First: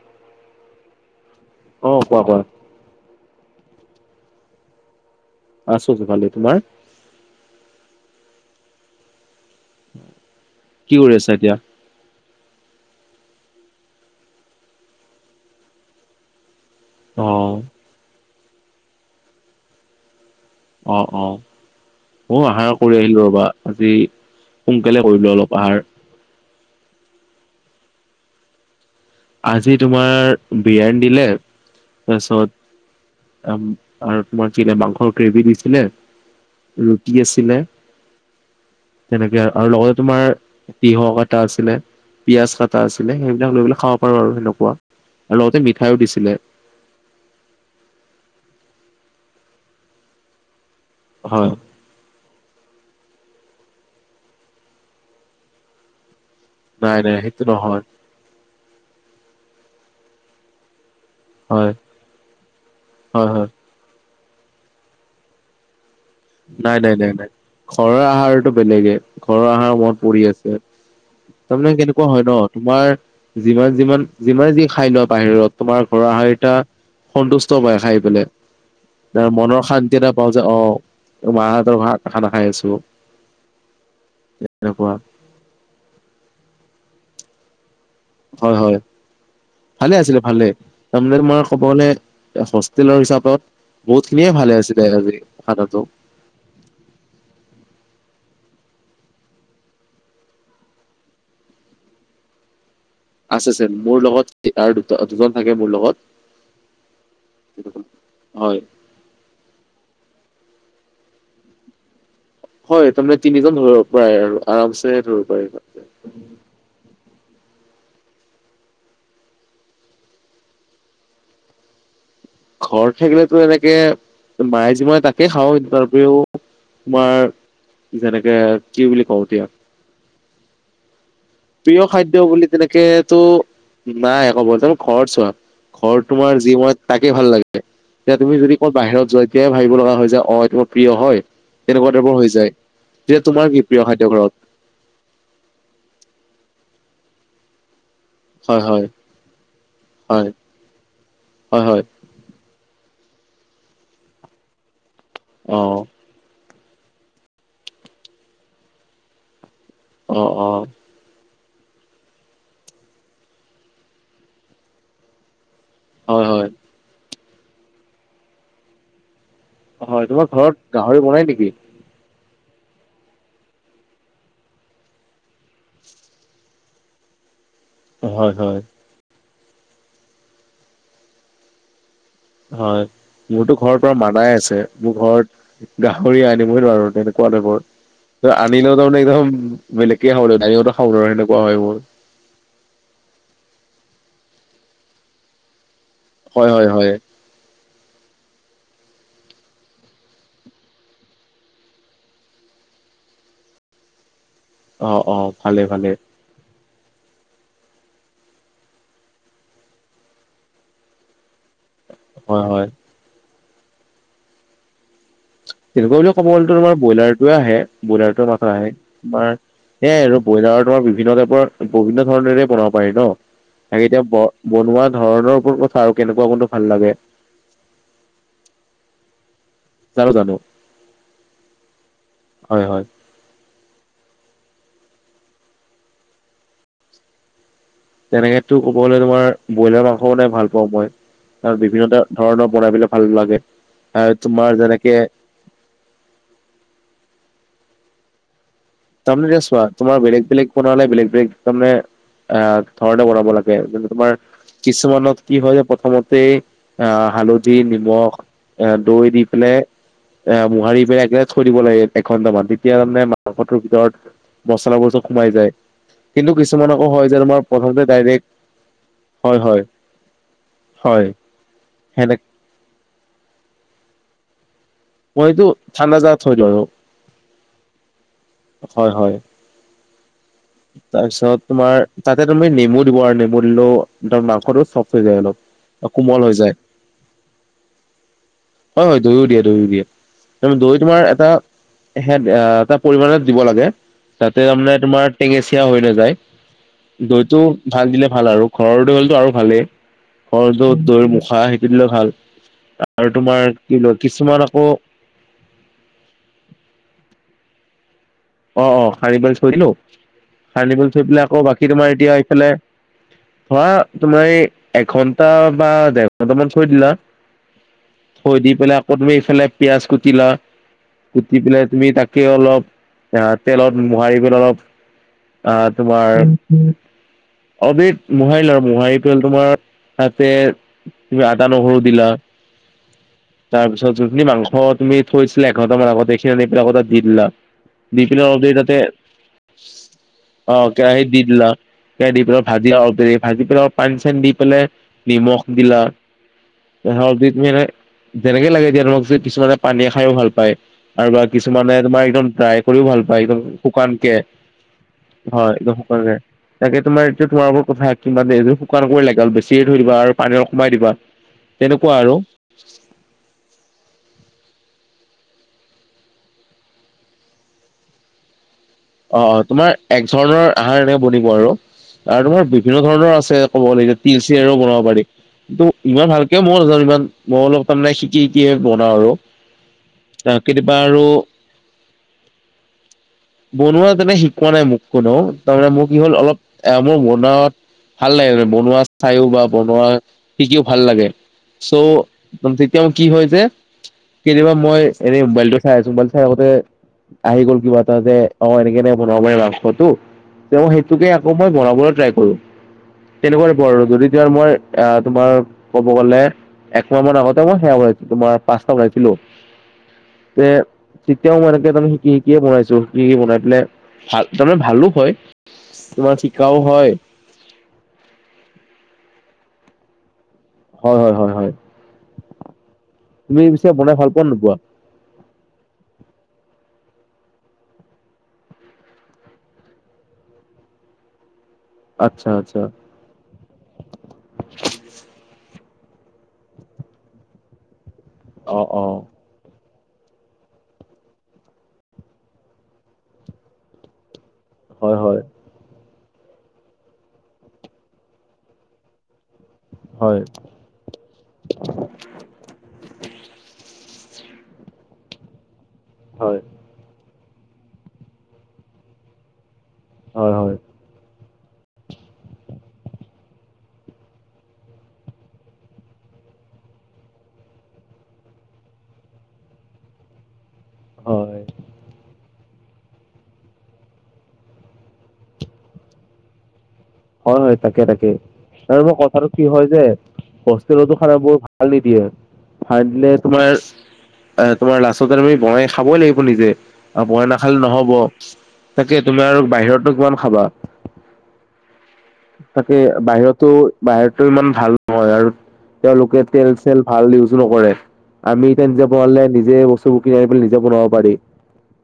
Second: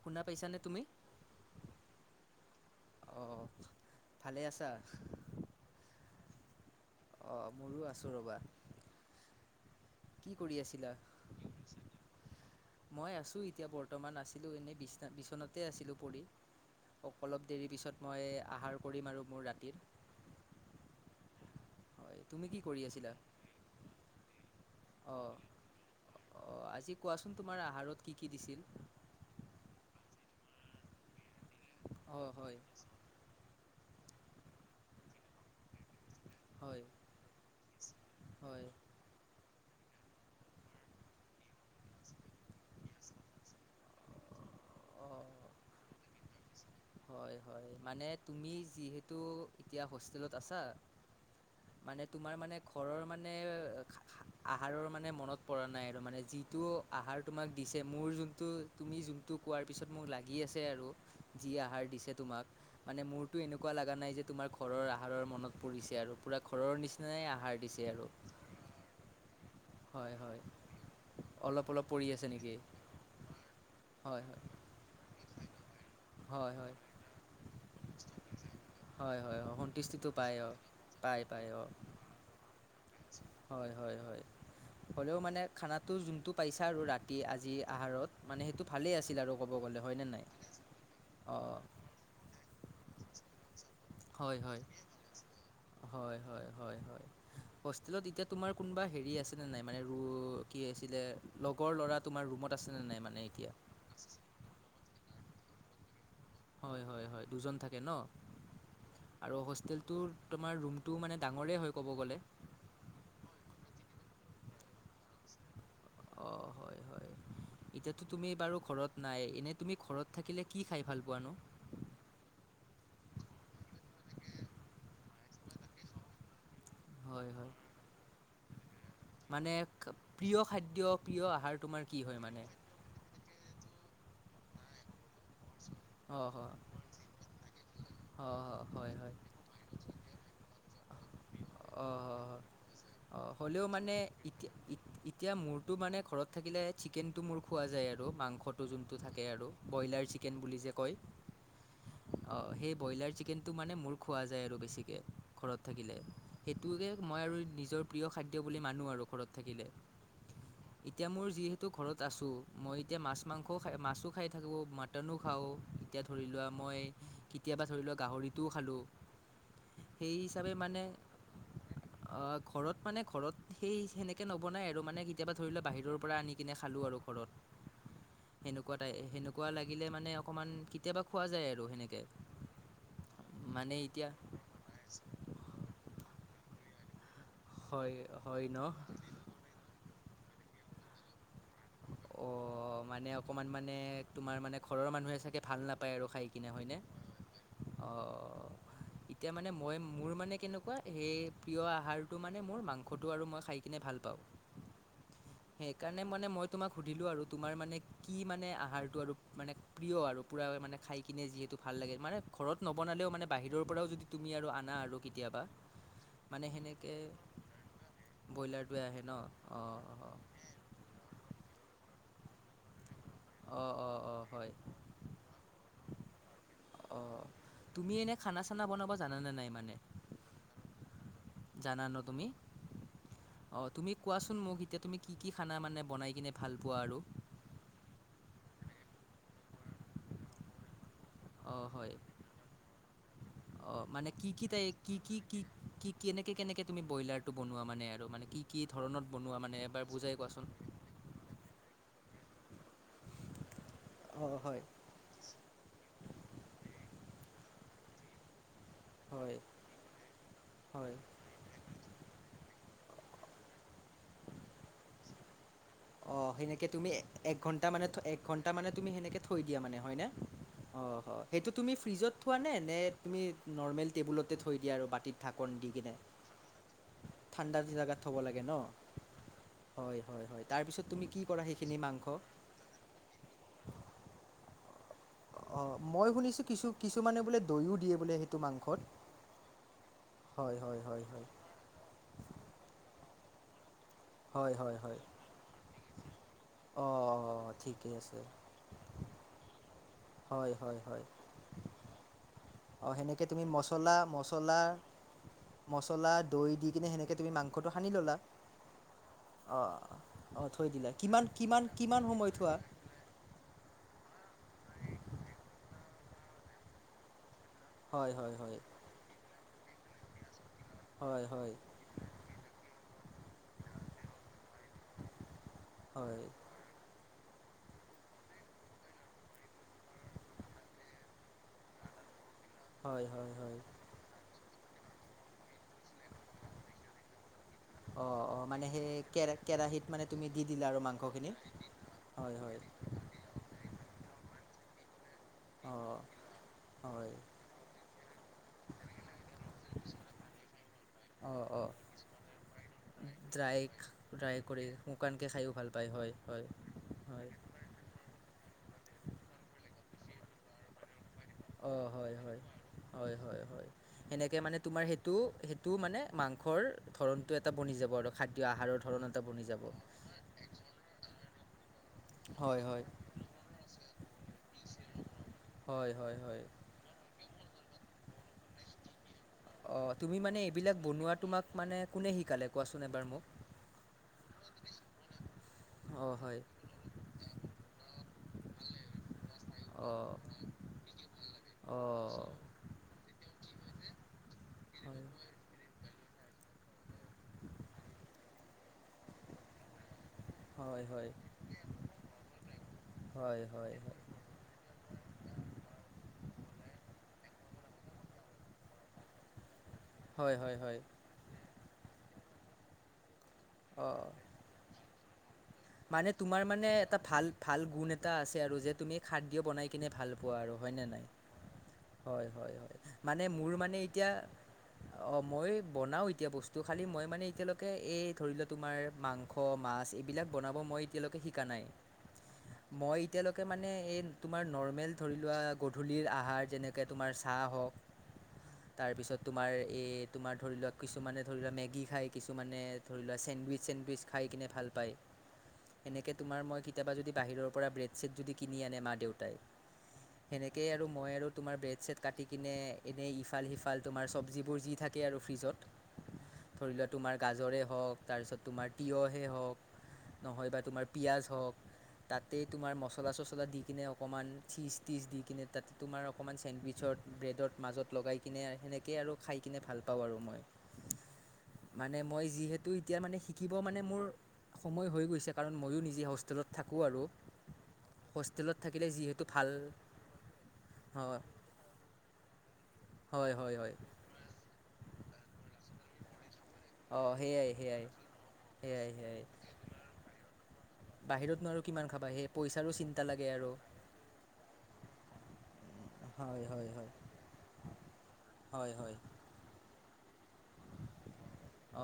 শুনা পাইছানে তুমি? অ কোৱা কোৱা। অঁ ভালে আছা? আছো, ভালেই তোমাৰ? অঁ মইও আছোঁ ৰ'বা। কি কৰি আছিলা? কি কৰি আছা এতিয়া মই আছোঁ এতিয়া বৰ্তমান, আছিলোঁ এনেই বিচনা বিচনাতে আছিলোঁ পৰি। অ অলপ দেৰি পিছত, মই আহাৰ কৰিম আৰু মোৰ ৰাতিৰ। অ অ। হয় অ তুমি কি আহাৰ কৰি আছিলা? আহিলো ৰ'বা, আজি সোনকালে অঁ কৰিলো অলপ আহাৰ। অঁ আজি কোৱাচোন তোমাৰ আহাৰত কি কি দিছিল? আজি তোমাৰ বিৰীয়ানি দিলে, অঁ হয় তাৰপিছত আৰু তোমাৰ কি দিলে, মাংসৰ গ্ৰেভি দিছিলে, হয় ৰুটি আছিলে হয় তেনেকে আৰু লগতে তোমাৰ, তিয়হ কটা আছিলে, পিয়াজ কটা আছিলে, সেইবিলাক লৈ পেলাই খাওঁ পাৰো আৰু সেনেকুৱা অঁ আৰু লগতে মিঠাইও দিছিলে। হয় হয়, মানে তুমি যিহেতু এতিয়া হোষ্টেলত আছা। হয়। মানে তোমাৰ মানে ঘৰৰ মানে আ আহাৰৰ মানে মনত পৰা নাই। আৰু মানে যি টো নাই নাই আহাৰ সেইটো তোমাক নহয় দিছে‌। মোৰ যোনটো তুমি যোনটো কোৱাৰ পিছত মোক লাগি আছে আৰু। যি হয় আহাৰ দিছে তোমাক মানে হয় মোৰটো হয় এনেকুৱা লগা নাই যে, তোমাৰ ঘৰৰ আহাৰৰ মনত পৰিছে আৰু। পূৰা ঘৰৰ নিচিনাই আহাৰ দিছে আৰু। ত বেলেগে ঘৰৰ আহাৰ মত হয় পৰি হয় আছে। অলপ তাৰমানে অলপ কেনেকুৱা পৰি হয় আছে ন। নেকি তোমাৰ যিমান যিমান হয় হয় যিমানে যি খাই লোৱা বাহিৰত তোমাৰ, ঘৰৰ অহাৰ হয় টা হয় সন্তুষ্ট পাই খাই পেলাই, হয় [unintelligible] হয় হয় মনৰ শান্তি এটা সন্তুষ্টিটো পাও, পায় যে অঁ অ পায় মা পায় অঁ হতৰ খানা খাই আছো। হয় হয় হয়। এনেকুৱা হ'লেও মানে, খানাটো যোনটো পাইছা আৰু ৰাতিৰ আজি আহাৰত। মানে হয় সেইটো হয় ভালেই আছিল আৰু ক'ব গ'লে ভালে হয়নে আছিলে নাই। ভালে তাৰমানে তোমাৰ অঁ, ক'ব গ'লে হোষ্টেলৰ হিচাপত বহুত খিনিয়ে হয় ভালে হয়, আছিলে আজি খানাটো হয় হয় হয় হয়। হোষ্টেলত এতিয়া তোমাৰ কোনোবা হেৰি আছেনে নাই মানে ৰো কি আছিলে লগৰ ল'ৰা- তোমাৰ ৰুমত আছে নে নাই মানে। এতিয়া আছে আছে মোৰ লগত আৰু দুটা দুজন থাকে মোৰ লগত। হয় হয় হয়, দুজন থাকে ন। হয় আৰু হোষ্টেলটোৰ তোমাৰ ৰুমটো মানে ডাঙৰেই হয় ক'ব গ'লে। হয় তাৰমানে তিনিজন ধৰিব পাৰে আৰু আৰামছে ধৰিব পাৰিব। অ হয় হয়, এতিয়াতো তুমি বাৰু ঘৰত নাই এনে তুমি ঘৰত- থাকিলে কি খাই ভাল পোৱা নো? ঘৰত থাকিলেতো এনেকে মায়ে জি বনাই তাকে খাওঁ, তাৰ উপৰিও- তোমাৰ হয় হয় যেনেকে কি বুলি- কওঁ এতিয়া মানে প্ৰিয় খাদ্য প্ৰিয় আহাৰ তোমাৰ কি হয় মানে? কেতো নাই কব, এতিয়া মোৰ ঘৰত চোৱা ঘৰত অঁ তোমাৰ যি হয় বনাই তাকে ভাল লাগে- এতিয়া তুমি যদি হয় ক'ৰবাত হয় বাহিৰত হয় যোৱা তেতিয়া ভাবিব লগা হয় যাই অঁ এইটো- প্ৰিয় হয় তেনেকুৱা অঁ টাইপৰ হয় হৈ হয় যায়, অ এতিয়া তোমাৰ কি হ'লেও প্ৰিয় মানে খাদ্যৰ ঘৰত? এতিয়া ইত- এতিয়া মোৰটো মানে ঘৰত থাকিলে চিকেনটো মোৰ- খোৱা যায় আৰু হয় মাংসটো হয় যোনটো থাকে আৰু ব্ৰইলাৰ হয় চিকেন বুলি যে কয়। হয় হয় অ সেই ব্ৰইলাৰ চিকেনটো মানে মোৰ খোৱা যায় আৰু বেছিকে অ ঘৰত থাকিলে। সেইটোকে মই আৰু নিজৰ প্ৰিয় খাদ্য বুলি মানো আৰু ঘৰত থাকিলে। অঁ অঁ' এতিয়া মোৰ যিহেতু ঘৰত আছোঁ মই এতিয়া মাছ মাংসও খাই মাছো খাই থাকোঁ মাটনো খাওঁ। এতিয়া হয় ধৰি হয় লোৱা মই কেতিয়াবা ধৰি লোৱা গাহৰিটোও খালোঁ- অ হয়, সেই তোমাৰ হিচাপে ঘৰত মানে গাহৰি বনাই নেকি। অ' ঘৰত মানে ঘৰত সেই সেনেকে নবনাই আৰু মানে কেতিয়াবা ধৰি লোৱা বাহিৰৰ পৰা আনি কিনে খালো আৰু- ঘৰত। হয় হয়। তাই সেনেকুৱা লাগিলে মানে অকমান কেতিয়াবা খোৱা যায় আৰু সেনেকে। হয়, মোৰতো মানে ঘৰৰ পৰা এতিয়া মানাই আছে। মোৰ ঘৰত গাহৰি আনিবই নোৱাৰু তেনেকুৱা টাইপৰ হয় ত হয় ন আনিলেও তাৰমানে- একদম বেলেগকে খাব লাগিব দ্ৰাইনিংতে খাব নোৱাৰু তেনেকুৱা হয় মোৰ। অ' মানে অকমান মানে তোমাৰ মানে ঘৰৰ মানুহে চাগে ভাল নাপ- পায় আৰু খাই কিনে হয় হয় হয়নে? হয় অ অ' এতিয়া মানে মই মোৰ মানে কেনেকুৱা সেই প্ৰিয় আহাৰটো মানে মোৰ মাংসটো আৰু মই খাই- কিনে ভাল পাওঁ। অ অ ভালে ভালে সেইকাৰনে মানে মই- তোমাক সুধিলো আৰু তোমাৰ মানে কি মানে আহাৰটো আৰু মানে প্ৰিয় আৰু পুৰা মানে খাই- কিনে যিহেতু ভাল লাগে মানে হয় হয় ঘৰত নবনালেও মানে বাহিৰৰ পৰাও যদি তুমি আৰু আনা আৰু কেতিয়াবা। তেনেকুৱা বুলি ক'ব মানে গ'লেটো তোমাৰ সেনেকে ব্ৰইলাৰটোয়ে আহে ব্ৰইলাৰটো মাত্ৰ আহে ব্ৰইলাৰটোৱে ন তোমাৰ অঁ সেয়াই আৰু। অঁ ব্ৰইলাৰৰ তোমাৰ বিভিন্ন টাইপৰ বিভিন্ন ধৰণেৰে- বনাব পাৰি ন। অঁ তাকে অঁ এতিয়া অঁ ব হয় বনোৱা ধৰণৰ ওপৰত কথা আৰু কেনেকুৱা কোনটো ভাল লাগে। অঁ তুমি এনেই খানা চানা বনাব জানা নে নাই মানে? জানো জানো। জানা ন তুমি? হয় হয় অঁ তুমি কোৱাচোন মোক এতিয়া তুমি কি কি খানা মানে বনাই কিনে ভাল পোৱা আৰু? তেনেকেতো ক'ব গলে তোমাৰ ব্ৰইলাৰ মাংস বনাই ভাল পাওঁ মই। আৰু হয় বিভিন্নটা- ধৰণৰ বনাই পেলাই ভাল লাগে। অঁ মানে আৰু কি কি তোমাৰ টাই যেনেকে কি কি কি কি কেনেকে, কেনেকে তুমি ব্ৰইলাৰটো বনোৱা মানে আৰু মানে কি কি ধৰণত বনোৱা তাৰমানে মানে ছোৱা এবাৰ তোমাৰ বুজাই বেলেগ কোৱাচোন। বেলেগ প্ৰণালীৰে বেলেগ বেলেগ তাৰমানে আ ঘৰতে বনাব লাগে যেনে তোমাৰ অ', হয়, কিছুমানত কি হয় যে, প্ৰথমতে আ হালধি, নিমখ, এ দৈ দি হয়, পেলাই, এ মোহাৰি হয়। পেলাই একে থৈ দিব লাগে এঘন্টামান, তেতিয়া তাৰমানে মাংসটোৰ ভিতৰত মছলাবোৰ চব সোমাই যায়। অ কিন্তু সেনেকে কিছুমান আকৌ তুমি হয় যে এক তোমাৰ ঘণ্টা প্ৰথমতে মানে, এক ডাইৰেক্ট ঘণ্টা মানে তুমি সেনেকে হয় থৈ দিয়া হয় মানে, হয়নে? অ হয় সেইটো তুমি ফ্ৰিজত সেনে থোৱা নে? নে তুমি নৰ্মেল টেবুলতে থৈ দিয়া আৰু বা [unintelligible] টিত মইতো ঢাকন দি কিনে, ঠাণ্ডা জাগাত থৈ দিওঁ আৰু ঠাণ্ডা জেগাত থ'ব লাগে ন? হয় হয় হয়, হয় হয়। তাৰপিছত তুমি কি তাৰপিছত কৰা সেইখিনি তোমাৰ মাংস? তাতে তুমি নেমু দিব পাৰা, নেমু দিলেও মাংসটো চফ্ট হৈ যায় অলপ অ, মই কোমল হৈ শুনিছো যায় কিছু কিছুমানে বোলে দৈও দিয়ে বোলে সে [unintelligible] হয় হয় দৈও দিয়ে, দৈও দিয়ে। হয়, দৈ হয়, তোমাৰ হয়, হয়, এটা সেয়াত, এটা পৰিমাণত দিব লাগে। যাতে হয়, তাৰমানে হয়, হয়। তোমাৰ টেঙেচিয়া হৈ নাযায়, দৈটো অঁ ঠিকে ভাল দিলে আছে ভাল আৰু ঘৰৰ দৈ হ'লেটো আৰু ভালেই, হয় ঘৰৰটো হয় দৈৰ মুখা, সেইটো দিলে ভাল। অঁ আৰু সেনেকে তোমাৰ তুমি কি মছলা, কিছুমান মছলা, আকৌ মছলা, দৈ দি কিনে সেনেকে তুমি মাংসটো সানি ল'লা। অ, অ, সানি পেলাই থৈ অ দিলো, অ সানি পেলাই দিলা থৈ পেলাই কিমান আকৌ কিমান বাকী তোমাৰ কিমান এতিয়া সময় এইফালে থোৱা ধৰা, তোমাৰ এই এঘন্টা বা ডেৰঘন্টামান থৈ দিলা। হয় হয় থৈ দি হয় পেলাই আকৌ তুমি এইফালে পিঁয়াজ কুটিলা হয় কুতি হয় পেলাই তুমি তাকেই অলপ আহ তেলত মোহাৰি পেলাই অলপ, আহ হয় তোমাৰ অলপ দেৰি মোহাৰিলা আৰু, মোহাৰি পেলাই তোমাৰ তাতে তুমি আদা, নহৰু দিলা। হয়, হয়, হয়। তাৰপিছত যোনখিনি মাংস তুমি থৈছিলা এঘন্টা মান আগতে, সেইখিনি আনি পেলাই আকৌ তাত দি দিলা। দি অঁ পেলাই অলপ অঁ দেৰি মানে তাতে, সেই কে কেৰাহীত মানে তুমি দি অ, দিলা আৰু কেৰাহীত দি মাংসখিনি দিলা। কেৰাহীত দি হয় পেলাই হয় ভাজিলা অলপ দেৰি, ভাজি পেলাই অলপ পানী চানী দি পেলাই নিমখ দিলা। অঁ হয় অলপ দেৰি তুমি এনেকে যেনেকে লাগে এতিয়া তোমাক যে, কিছুমানে পানীয়া খায়ো ভাল পায় আৰু বা অঁ অঁ কিছুমানে তোমাৰ একদম ড্ৰাই কৰিও ভাল পায় একদম ড্ৰাই শুকানকে, ড্ৰাই কৰি শুকানকৈ খায়ো হয়, ভাল একদম পায় হয় হয় শুকানকে তাকে তোমাৰ এতিয়া হয় তোমাৰ ওপৰত কথা কিমান, এইটো শুকান কৰি লাগে অলপ বেছিয়ে থৈ দিবা আৰু পানী অলপ কমাই দিবা। অঁ তেনেকুৱা হয় আৰু হয়, হয় হয় হয়। সেনেকে মানে তোমাৰ সেইটো সেইটো মানে মাংসৰ ধৰনটো এটা বনি যাব আৰু খাদ্য আহাৰৰ ধৰণ এটা অ বনি যাব। তোমাৰ এক ধৰণৰ আহাৰ এনেকে বনিব আৰু, আৰু তোমাৰ হয় বিভিন্ন হয়। ধৰণৰ আছে। ক'ব গলে এতিয়া তিলচিলেৰেও বনাব পাৰি। কিন্তু, হয় ইমান হয় ভালকে হয় মইও নাজানো ইমান মই অলপ তাৰমানে শিকি শিকিয়ে বনাওঁ আৰু। অঁ তুমি আহ মানে কেতিয়াবা এইবিলাক আৰু বনোৱা, তোমাক মানে কোনে শিকালে কোৱাচোন এবাৰ মোক। বনোৱা তেনে শিকোৱা নাই মোক কোনেও, তাৰমানে মোৰ কি হ'ল অ' অলপ হয় এ মোৰ বনোৱাত ভাল লাগে মানে বনোৱা চাইয়ো বা বনোৱা অ' শিকিও ভাল লাগে। চ', অ' তেতিয়া মোৰ কি হয় যে কেতিয়াবা মই হয় এনেই মোবাইলটো চাই আছো, মোবাইল চাই থাকোতে আহি গ'ল কিবা এটা যে, অ এনেকে, এনেকে বনাব পাৰি মাংসটো। তেওঁ হয় হয় সেইটোকে আকৌ মই বনাবলৈ ট্ৰাই কৰো, হয় তেনেকুৱা টাইপৰ হয় আৰু যদি এতিয়া মই এ তোমাৰ ক'ব গলে এক মাহমান আগতে মই [unintelligible] হয় তে হয় হয়। তেতিয়াও মই এনেকে তাৰমানে শিকি শিকিয়ে বনাইছো শিকি শিকি বনাই পেলাই অ' ভাল তাৰমানে ভালো হয়। মানে তোমাৰ শিকাও মানে হয় এটা ভাল ভাল গুণ এটা আছে আৰু যে তুমি খাদ্য বনাই কিনে ভাল পোৱা আৰু হয়নে হয় নাই? হয় হয় হয় হয় হয় হয় মানে তুমি মোৰ পিছে মানে বনাই এতিয়া ভাল পোৱা নোপোৱা অ', মই বনাওঁ এতিয়া বস্তু খালী মই মানে এতিয়ালৈকে এই ধৰি লোৱা তোমাৰ মাংস স মাছ এইবিলাক বনাব মই এতিয়ালৈকে শিকা নাই। আচ্ছা আচ্ছা। মই এতিয়ালৈকে মানে এই তোমাৰ নৰ্মেল ধৰি লোৱা, গধূলিৰ আহাৰ যেনেকে তোমাৰ চাহ হওক [inaudible] অ তাৰপিছত তোমাৰ এই তোমাৰ ধৰি লোৱা, কিছুমানে ধৰি লোৱা মেগী খায়, কিছুমানে ধৰি লোৱা চেণ্ডউইচ -চেণ্ডউইচ খাই কিনে ভাল হয় পায়। হয় এনেকে তোমাৰ মই কেতিয়াবা যদি বাহিৰৰ পৰা ব্ৰেড - চ্ৰেড যদি কিনি আনে মা - দেউতাই। হয়। এনেকেই আৰু মই আৰু তোমাৰ ব্ৰেড - চ্ৰেড কাটি কিনে এনেই ইফাল - সিফাল তোমাৰ চব্জিবোৰ যি থাকে আৰু ফ্ৰিজত। হয়। ধৰি লোৱা তোমাৰ গাজৰে হওক তাৰপিছত তোমাৰ তিয়হে হওঁক নহয় হয় বা তোমাৰ পিঁয়াজ হওক তাতে তোমাৰ মছলা - চছলা দি কিনে অকণমান চিজ - তিজ দি কিনে তাতে তোমাৰ অকণমান চেণ্ডউইচৰ- ব্ৰেডত মাজত লগাই কিনে আ সেনেকেই আৰু খাই কিনে ভাল পাওঁ আৰু মই। হয়। মানে মই যিহেতু এতিয়া মানে শিকিব মানে মোৰ সময় হৈ গৈছে কাৰণ মইয়ো নিজে হোষ্টেলত থাকোঁ আৰু। হয় হয় তাকে তাকে হোষ্টেলত আৰু থাকিলে মই যিহেতু কথাটো কি ভাল হয় যে হষ্টেলতো হয় খানাবোৰ ভাল নিদিয়ে, [unintelligible] দিলে হয় তোমাৰ হয় হয় আ তোমাৰ লাষ্টতে তুমি বনাই খাবই লাগিব নিজে। আৰু অঁ বনাই সেয়াই নাখালে সেয়াই নহব সেয়াই তাকে তুমি সেয়াই আৰু বাহিৰতনো কিমান খাবা? বাহিৰতনো আৰু কিমান খাবা সে তাকে বাহিৰটো বাহিৰটো ইমান ভাল নহয় আৰু। তেওঁলোকে হয় তেল - হয় চেল হয় ভাল ইউজ নকৰে, আমি এতিয়া হয় নিজে হয় পৰা হলে নিজে বস্তুবোৰ কিনা পেলি নিজে বনাব পাৰি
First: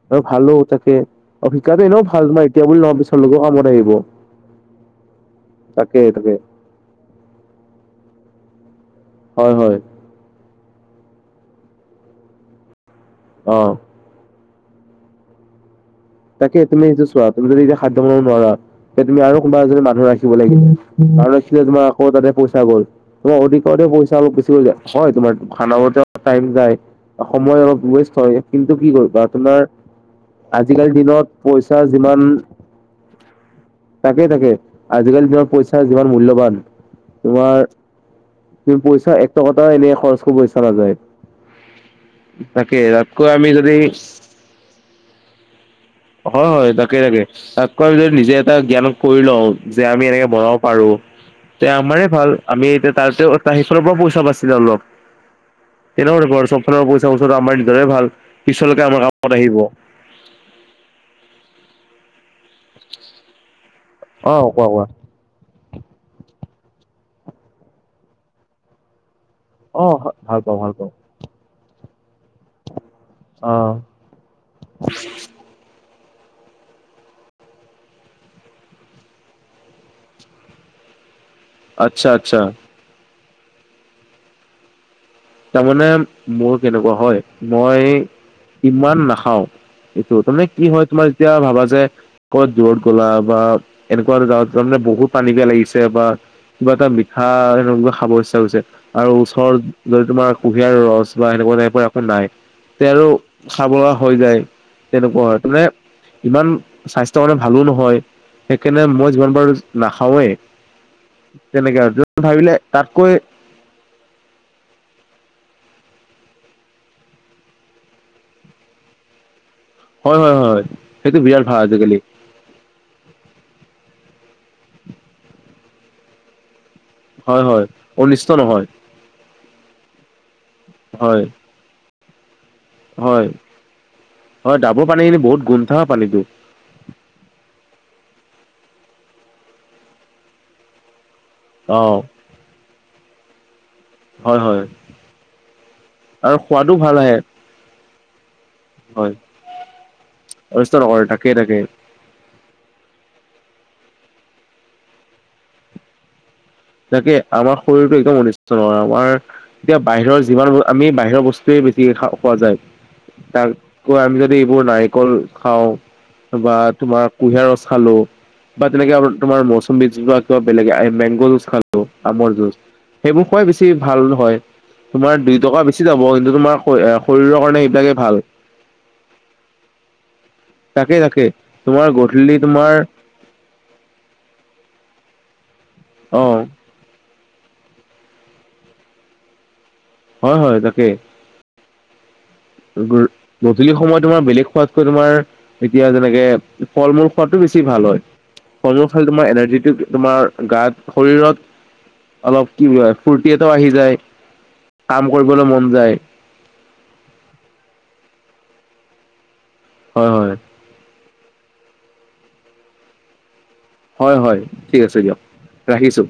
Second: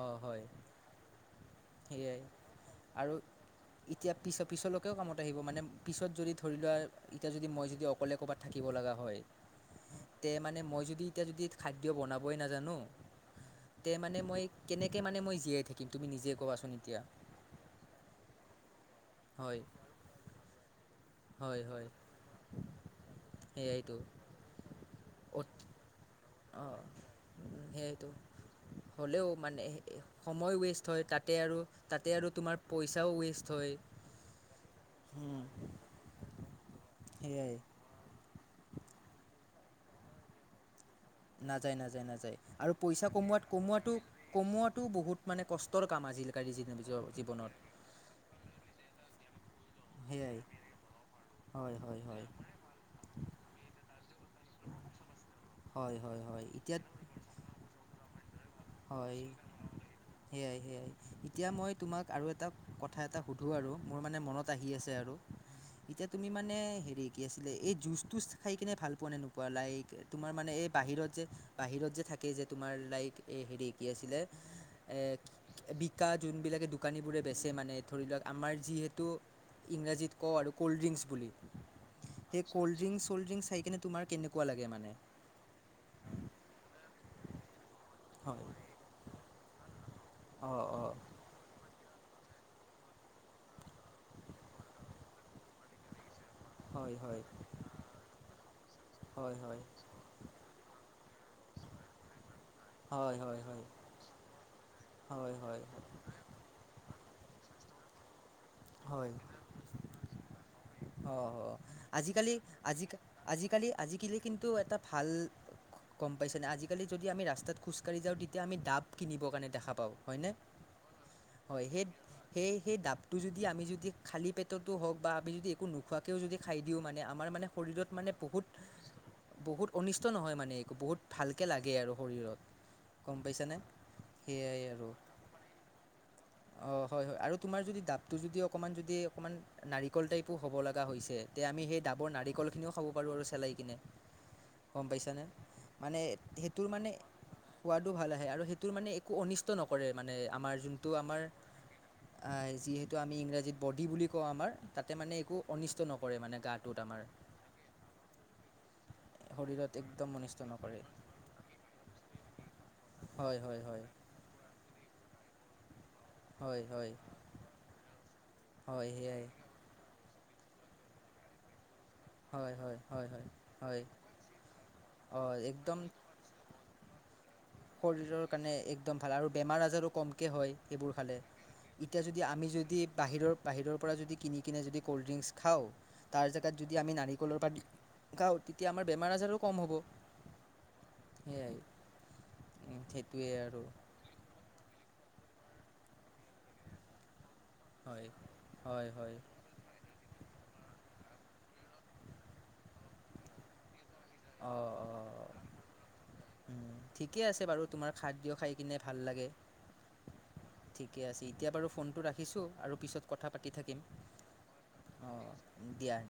অঁ আৰু হয় ভালো তাকে। অ' শিকাটো এনেও সেয়াই ভাল, তোমাৰ এতিয়া বুলি নহয় আৰু পিছৰলৈকেও কামত আহিব। এতিয়া পিছ পিছলৈকেও কামত আহিব মানে তাকে পিছত যদি তাকে ধৰি লোৱা এতিয়া যদি মই যদি অকলে ক'ৰবাত থাকিব লগা হয়। হয় হয়। তে মানে মই যদি এতিয়া যদি খাদ্য বনাবই নাজানো অ'। তে মানে মই কেনেকে মানে মই জীয়াই থাকিম তুমি নিজে তাকে ক'বাচোন তুমি এতিয়া এইটো চোৱা, তুমি যদি এতিয়া খাদ্য বনাব নোৱাৰা তে তুমি আৰু কোনবা হয় এজনী মানুহ ৰাখিব লাগিব। আৰু ৰাখিলে হয় তোমাৰ হয় আকৌ তাতে পইচা গ'ল, তোমাৰ [unintelligible] সেয়াইটো পইচা অলপ বেছি কৰি যায়। হয় তোমাৰ অ' খানা [unintelligible] টাইম যায়, সময় অলপ সেয়াইটো ৱেষ্ট হয় কিন্তু কি কৰিবা হ'লেও তোমাৰ মানে সময় ৱেষ্ট আজিকালিৰ হয় দিনত তাতে আৰু পইচা তাতে যিমান আৰু তোমাৰ পইচাও ৱেষ্ট হয়। তাকে তাকে, আজিকালি উম তোমাৰ পইচা যিমান মূল্যবান, সেয়াই তোমাৰ তুমি পইচা এক টকা এটাও এনে খৰচ কৰিব ইচ্ছা নাযায়। নাযায়, নাযায় নাযায় আৰু তাকে পইচা তাতকৈ কমোৱাত আমি যদি কমোৱাটো কমোৱাটো বহুত মানে কষ্টৰ কাম আজিকালি নিজৰ জীৱনত। পাৰিলে নিজে এটা জ্ঞানত‌ কৰি ল ও [unintelligible] যে আমি এনেকে সেয়াই বনাব পাৰোঁ তে হয় হয় আমাৰে হয় ভাল আমি এতিয়া তাৰছে ত সেইফালৰ পৰা পইচা বাছিলে অলপ, হয় তেনে হয় হয় এতিয়া চবফালৰ পইচা বচাটো আমাৰ নিজৰে ভাল। পিছলৈকে আমাৰ হয়, কামত আহিব। অ সেয়াই, সেয়াই এতিয়া মই তোমাক আৰু এটা কথা এটা সুধোঁ আৰু মোৰ মানে মনত কোৱা আহি কোৱা আছে আৰু। এতিয়া তুমি মানে হেৰি কি আছিলে এই জুচ থুচ খাই কিনে ভাল পোৱা নে নোপোৱা? পোৱা লাইক অ তোমাৰ ভাল মানে পাওঁ এই ভাল পাওঁ বাহিৰত যে বাহিৰত যে থাকে যে তোমাৰ লাইক এই অ। হেৰি কি আছিলে বিকা যোনবিলাকে দোকানীবোৰে বেচে মানে ধৰি লওঁক আমাৰ যিহেতু ইংৰাজীত ক' আৰু ক'ল্ড ড্ৰিংকছ বুলি আচ্ছা আচ্ছা সেই কল্ড ড্ৰিংক, চল্ড ড্ৰিংক চাই কিনে তোমাৰ কেনেকুৱা লাগে মানে তাৰমানে মোৰ কেনেকুৱা হয় মই হয় ইমান নাখাও, এইটো তাৰমানে অঁ কি হয় অঁ তোমাৰ যেতিয়া ভাবা যে ক'ত দূৰত গলা বা এনেকুৱা গাঁৱত তাৰ মানে বহুত পানী পিয়াহ লাগিছে বা কিবা এটা হয় হয় মিঠা এনেকুৱা খাব ইচ্ছা হৈছে আৰু হয় হয় ওচৰত যদি তোমাৰ কুঁহিয়াৰ ৰস বা সেনেুৱা টাইপৰ একোঁ নাই তে আৰু হয় হয় খাৱা বোৱা হৈ যায় তেনেকুৱা হয় মানে ইমান স্বাস্থ্যৰ কাৰণে ভালো নহয়, সেইকাৰণে মই যিমান পাৰো নাখাওৱেই। অ', আজিকালি আজি তাতকৈ আজিকালি আজিকালি কিন্তু এটা ভাল গ'ম পাইছেনেে আজিকালি যদি আমি ৰাস্তাত খোজকাঢ়ি যাওঁ তেতিয়া আমি ডাব কিনিব কাৰণে দেখা পাওঁ। পাওঁ হয় হয়নে হয় হয় সেইটো বিৰাট ভাল হয় আজিকালি সেই সেই সেই ডাবটো যদি আমি যদি খালী পেটতো হওঁক বা আমি যদি একো খোৱাকৈও যদি খাই দিওঁ মানে আমাৰ হয় মানে হয় শৰীৰত মানে অনিষ্ট বহুত নহয় বহুত অনিষ্ট নহয় মানে, একো বহুত হয় ভালকে লাগে আৰু শৰীৰত গম হয়, পাইছানে হয় সেয়াই ডাবৰ পানীখিনি বহুত গুন থকা পানীতটো অ', হয়, হয় আৰু তোমাৰ যদি ডাবটো যদি অকণমান যদি অকণমান নাৰিকল টাইপো হ'ব লগা হৈছে তে হেই আমি অ সেই ডাবৰ নাৰিকলখিনিও খাব পাৰোঁ আৰু চেলাই কিনে হয় হয় গ'ম পাইছানে, মানে আৰু সেইটোৰ সোৱাদো মানে ভাল আহে খোৱাদও ভাল আহে আৰু সেইটো মানে হয় একো অনিষ্ট নকৰে মানে আমাৰ অনিষ্ট যোনটো নকৰে আমাৰ তাকে তাকে যিহেতু আমি ইংৰাজীত বডি বুলি কওঁ আমাৰ তাতে মানে একো অনিষ্ট নকৰে মানে গাত তাকে আমাৰ শৰীৰটো একদম অনিষ্ট নহয় আমাৰ শৰীৰত এতিয়া একদম বাহিৰৰ অনিষ্ট যিমান নকৰে আমি বাহিৰৰ বস্তুৱে বেছিকে খা খোৱা যায়। হয় হয় হয় তাতেকৈ আমি যদি এইবোৰ নাৰিকল খাওঁ বা হয় হয় তোমাৰ কুঁহিয়াৰ ৰস খালোঁ বা হয় তেনেকে সেয়াই তোমাৰ মৌচুমী যিবাক বেলেগ আৰু মেংগ' জোছ আমৰ জুজ হয় হয় হয় সেইবোৰ হয় খুৱাই বেছি হয় ভাল হয়, তোমাৰ অঁ দুই টকা একদম বেছি যাব কিন্তু তোমাৰ শৰীৰৰ কাৰণে সেইবিলাকে ভাল শৰীৰৰ কাৰণে একদম ভাল, আৰু বেমাৰ আজাৰো কমকে হয় এইবোৰ তাকে খালে। তাকে তোমাৰ এতিয়া যদি গধূলি আমি তোমাৰ যদি বাহিৰৰ বাহিৰৰ পৰা যদি কিনি কিনে যদি ক'ল্ড ড্ৰিংকছ খাওঁ তাৰ অ', জেগাত যদি আমি নাৰিকলৰ তেতিয়া আমাৰ বেমাৰ আজাৰো কম হ'ব। হয়, হয় তাকে। সেয়াই। সেইটোৱে আৰু গধূলি সময়ত তোমাৰ বেলেগ খোৱাতকৈ তোমাৰ এতিয়া যেনেকে ফল -মূল খোৱাতটো বেছি ভাল হয়। ফল- মূল হয় খালে হয় তোমাৰ এনাৰ্জিটো তোমাৰ গাত শৰীৰত অলপ কি ফূুৰ্তি এটাও আহি যায়, কাম কৰিবলৈ মন যায়। উম, ঠিকে আছে বাৰু তোমাৰ খাদ্য খাই কিনে ভাল লাগে। হয়, হয়। ঠিকে আছে এতিয়া বাৰু ফোনটো ৰাখিছোঁ আৰু পিছত কথা পাতি থাকিম। হয়, হয়, ঠিক আছে দিয়ক অঁ দিয়া ৰাখিছোঁ।